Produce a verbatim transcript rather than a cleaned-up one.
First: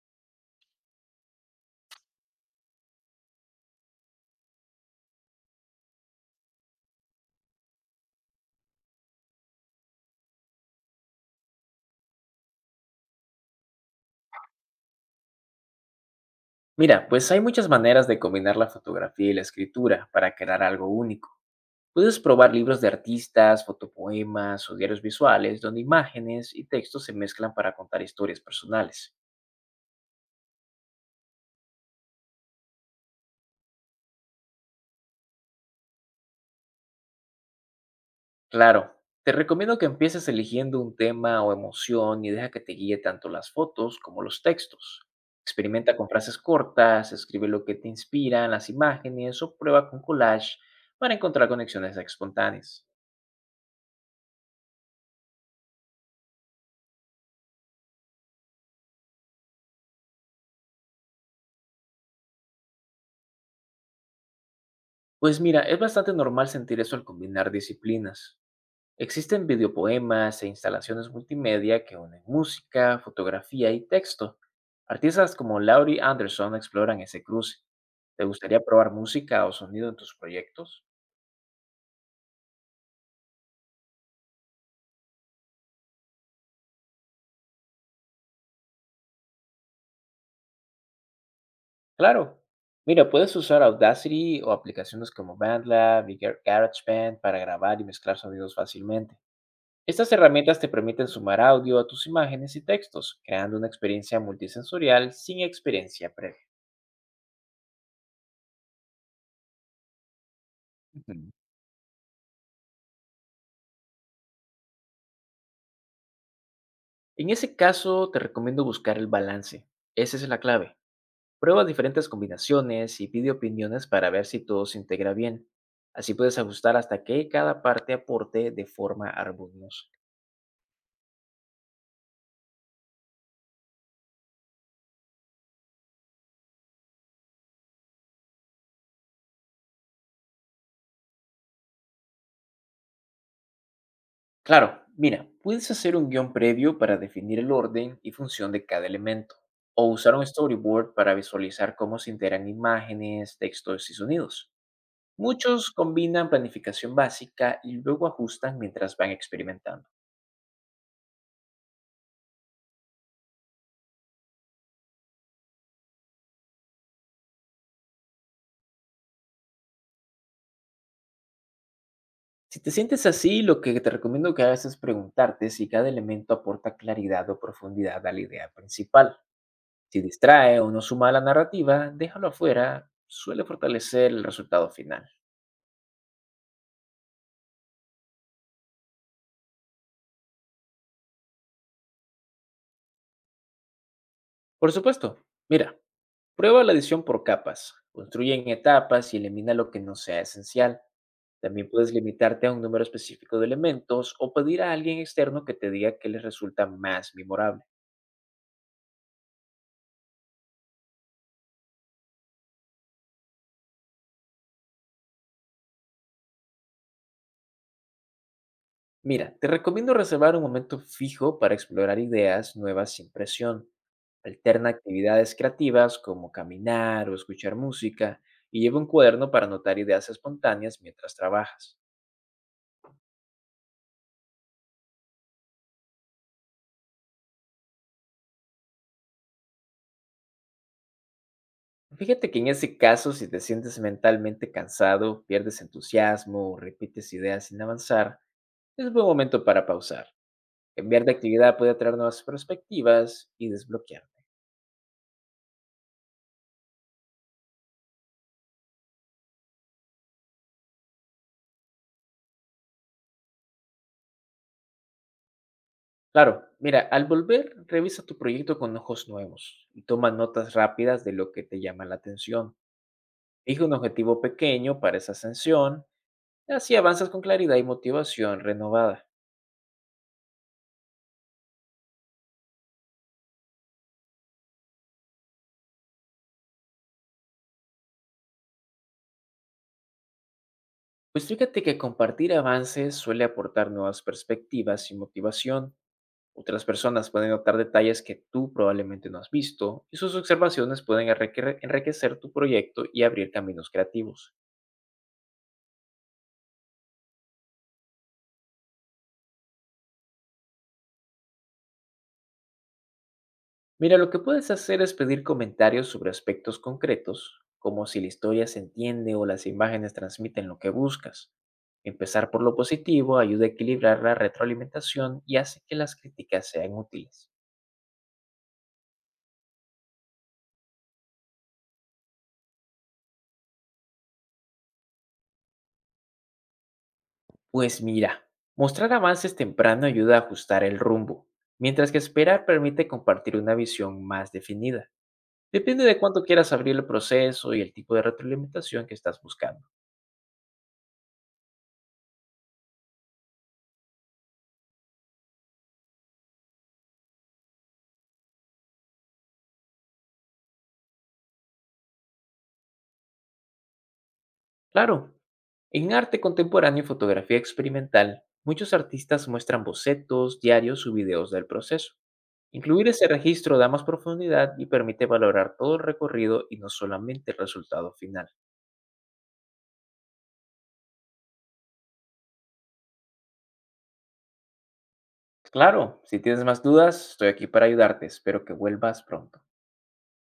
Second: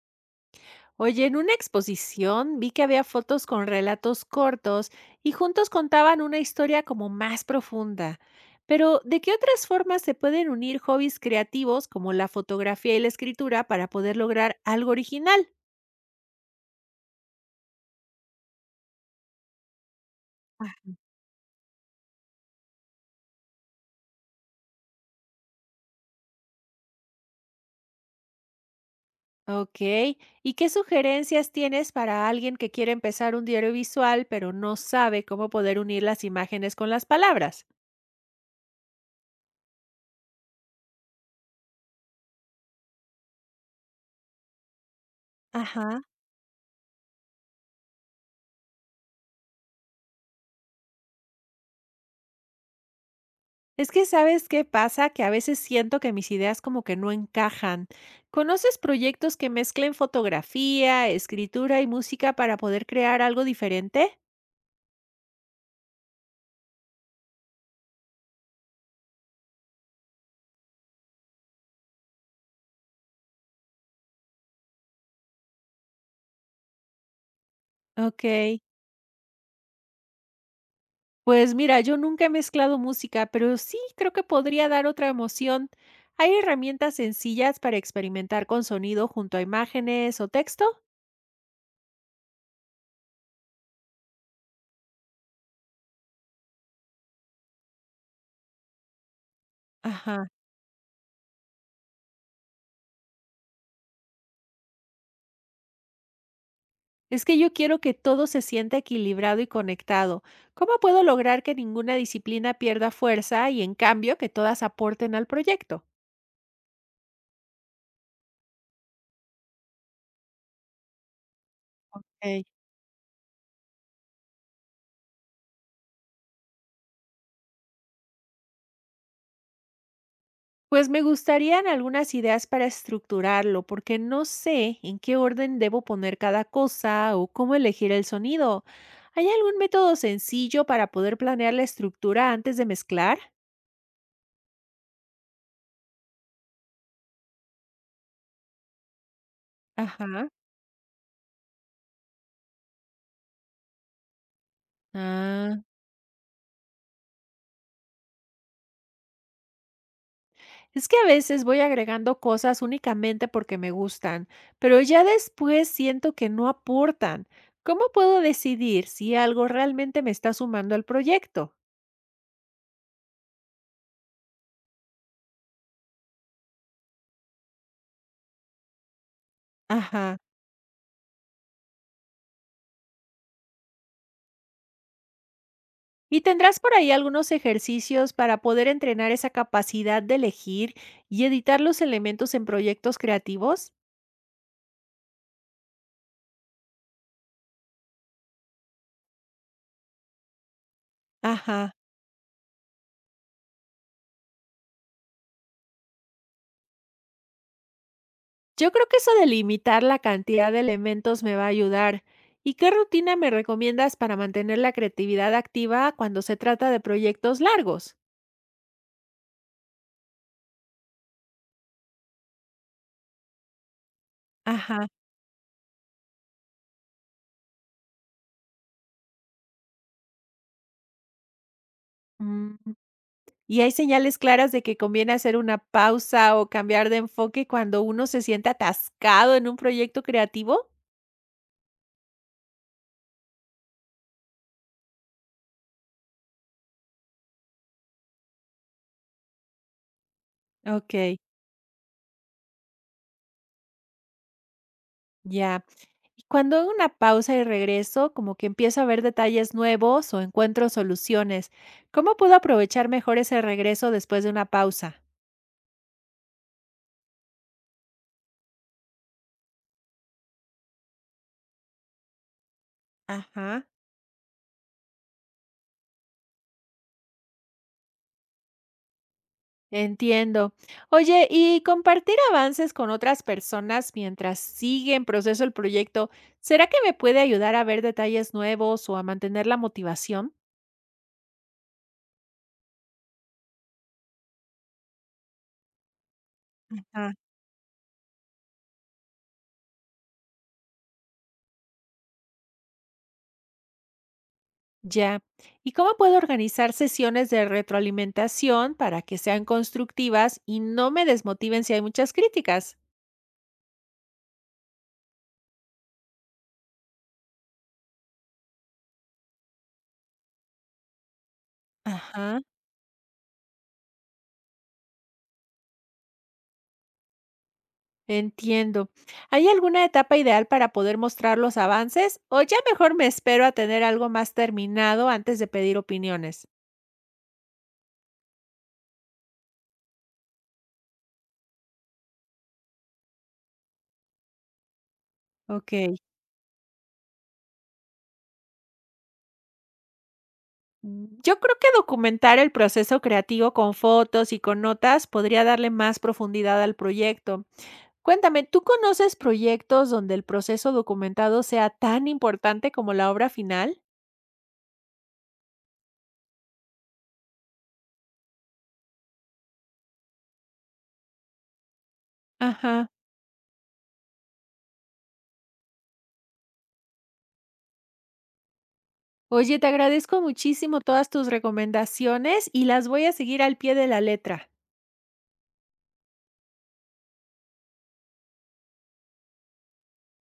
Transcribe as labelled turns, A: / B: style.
A: Oye, en una exposición vi que había fotos con relatos cortos y juntos contaban una historia como más profunda. Pero, ¿de qué otras formas se pueden unir hobbies creativos como la fotografía y la escritura para poder lograr algo original?
B: Mira, pues hay muchas maneras de combinar la fotografía y la escritura para crear algo
A: Ah.
B: único. Puedes probar libros de artistas, fotopoemas o diarios visuales donde imágenes y textos se mezclan para contar historias personales.
A: Ok, ¿y qué sugerencias tienes para alguien que quiere empezar un diario visual pero no sabe cómo poder unir las imágenes con las palabras?
B: Claro, te recomiendo que empieces eligiendo un tema o emoción y deja que te guíe tanto las fotos como los textos. Experimenta
A: Ajá.
B: con frases cortas, escribe lo que te inspira en las imágenes o prueba con collage para encontrar conexiones espontáneas.
A: Es que, ¿sabes qué pasa? Que a veces siento que mis ideas como que no encajan. ¿Conoces proyectos que mezclen fotografía, escritura y música para poder crear algo diferente?
B: Pues mira, es bastante normal sentir eso al combinar disciplinas. Existen videopoemas e instalaciones multimedia que unen música, fotografía y texto. Artistas como Laurie Anderson exploran ese cruce.
A: Ok.
B: ¿Te gustaría probar música o sonido en tus proyectos?
A: Pues mira, yo nunca he mezclado música, pero sí creo que podría dar otra emoción. ¿Hay herramientas sencillas para experimentar con sonido junto a imágenes o texto?
B: Claro. Mira, puedes usar Audacity o aplicaciones como BandLab y Gar- GarageBand para grabar y mezclar sonidos fácilmente. Estas
A: Ajá.
B: herramientas te permiten sumar audio a tus imágenes y textos, creando una experiencia multisensorial sin experiencia previa.
A: Es que yo quiero que todo se sienta equilibrado y conectado. ¿Cómo puedo
B: Ujú.
A: lograr que ninguna disciplina pierda fuerza y en cambio que todas aporten al proyecto?
B: En ese caso, te recomiendo buscar el balance. Esa es la clave. Prueba diferentes
A: Ok.
B: combinaciones y pide opiniones para ver si todo se integra bien. Así puedes ajustar hasta que cada parte aporte de forma armoniosa.
A: Pues me gustarían algunas ideas para estructurarlo, porque no sé en qué orden debo poner cada cosa o cómo elegir el sonido. ¿Hay algún método sencillo para poder planear la estructura antes de mezclar?
B: Claro, mira, puedes hacer un guión previo para definir el orden y función de cada elemento, o usar un
A: Ajá.
B: storyboard para visualizar cómo se integran imágenes, textos y sonidos.
A: Ah.
B: Muchos combinan planificación básica y luego ajustan mientras van experimentando.
A: Es que a veces voy agregando cosas únicamente porque me gustan, pero ya después siento que no aportan. ¿Cómo puedo decidir si algo realmente me está sumando al proyecto?
B: Si te sientes así, lo que te recomiendo que hagas es preguntarte si cada elemento aporta claridad o profundidad a la idea principal. Si
A: Ajá.
B: distrae o no suma a la narrativa, déjalo afuera, suele fortalecer el resultado final.
A: ¿Y tendrás por ahí algunos ejercicios para poder entrenar esa capacidad de elegir y editar los elementos en proyectos creativos?
B: Por supuesto, mira, prueba la edición por capas, construye en etapas y elimina lo que no sea esencial. También
A: Ajá.
B: puedes limitarte a un número específico de elementos o pedir a alguien externo que te diga qué les resulta más memorable.
A: Yo creo que eso de limitar la cantidad de elementos me va a ayudar. ¿Y qué rutina me recomiendas para mantener la creatividad activa cuando se trata de proyectos largos?
B: Mira, te recomiendo reservar un momento fijo para explorar ideas nuevas sin presión. Alterna
A: Ajá.
B: actividades creativas como caminar o escuchar música y lleva un cuaderno para anotar ideas espontáneas mientras trabajas.
A: mm, ¿Y hay señales claras de que conviene hacer una pausa o cambiar de enfoque cuando uno se siente atascado en un proyecto creativo?
B: Fíjate que en ese caso, si te sientes mentalmente cansado, pierdes entusiasmo o repites ideas sin avanzar, es buen momento para pausar. Cambiar de
A: Okey,
B: actividad puede traer nuevas perspectivas y desbloquear.
A: ya. Y cuando hago una pausa y regreso, como que empiezo a ver detalles nuevos o encuentro soluciones, ¿cómo puedo aprovechar mejor ese regreso después de una pausa?
B: Claro, mira, al volver, revisa tu proyecto con ojos nuevos y toma notas rápidas de lo que te llama la atención.
A: Ajá.
B: Elige un objetivo pequeño para esa ascensión y así avanzas con claridad y motivación renovada.
A: Entiendo. Oye, y compartir avances con otras personas mientras sigue en proceso el proyecto, ¿será que me puede ayudar a ver detalles nuevos o a mantener la motivación?
B: Pues fíjate que compartir avances suele aportar nuevas perspectivas y motivación. Otras personas
A: Ajá.
B: pueden notar detalles que tú probablemente no has visto y sus observaciones pueden enrique- enriquecer tu proyecto y abrir caminos creativos.
A: Ya. ¿Y cómo puedo organizar sesiones de retroalimentación para que sean constructivas y no me desmotiven si hay muchas críticas?
B: Mira, lo que puedes hacer es pedir comentarios sobre aspectos concretos, como si la historia se entiende o las imágenes transmiten lo que buscas. Empezar
A: Ajá.
B: por lo positivo ayuda a equilibrar la retroalimentación y hace que las críticas sean útiles.
A: Entiendo. ¿Hay alguna etapa ideal para poder mostrar los avances o ya mejor me espero a tener algo más terminado antes de pedir opiniones?
B: Pues mira, mostrar avances temprano ayuda a ajustar el rumbo, mientras que esperar permite compartir una visión más definida. Depende
A: Ok.
B: de cuánto quieras abrir el proceso y el tipo de retroalimentación que estás buscando.
A: Mm, Yo creo que documentar el proceso creativo con fotos y con notas podría darle más profundidad al proyecto. Cuéntame, ¿tú conoces proyectos donde el proceso documentado sea tan importante como la obra final?
B: Claro, en arte contemporáneo y fotografía experimental, muchos artistas muestran bocetos, diarios o videos del proceso. Incluir
A: Ajá.
B: ese registro da más profundidad y permite valorar todo el recorrido y no solamente el resultado final.
A: Oye, te agradezco muchísimo todas tus recomendaciones y las voy a seguir al pie de la letra.
B: Claro, si tienes más dudas, estoy aquí para ayudarte. Espero que vuelvas pronto.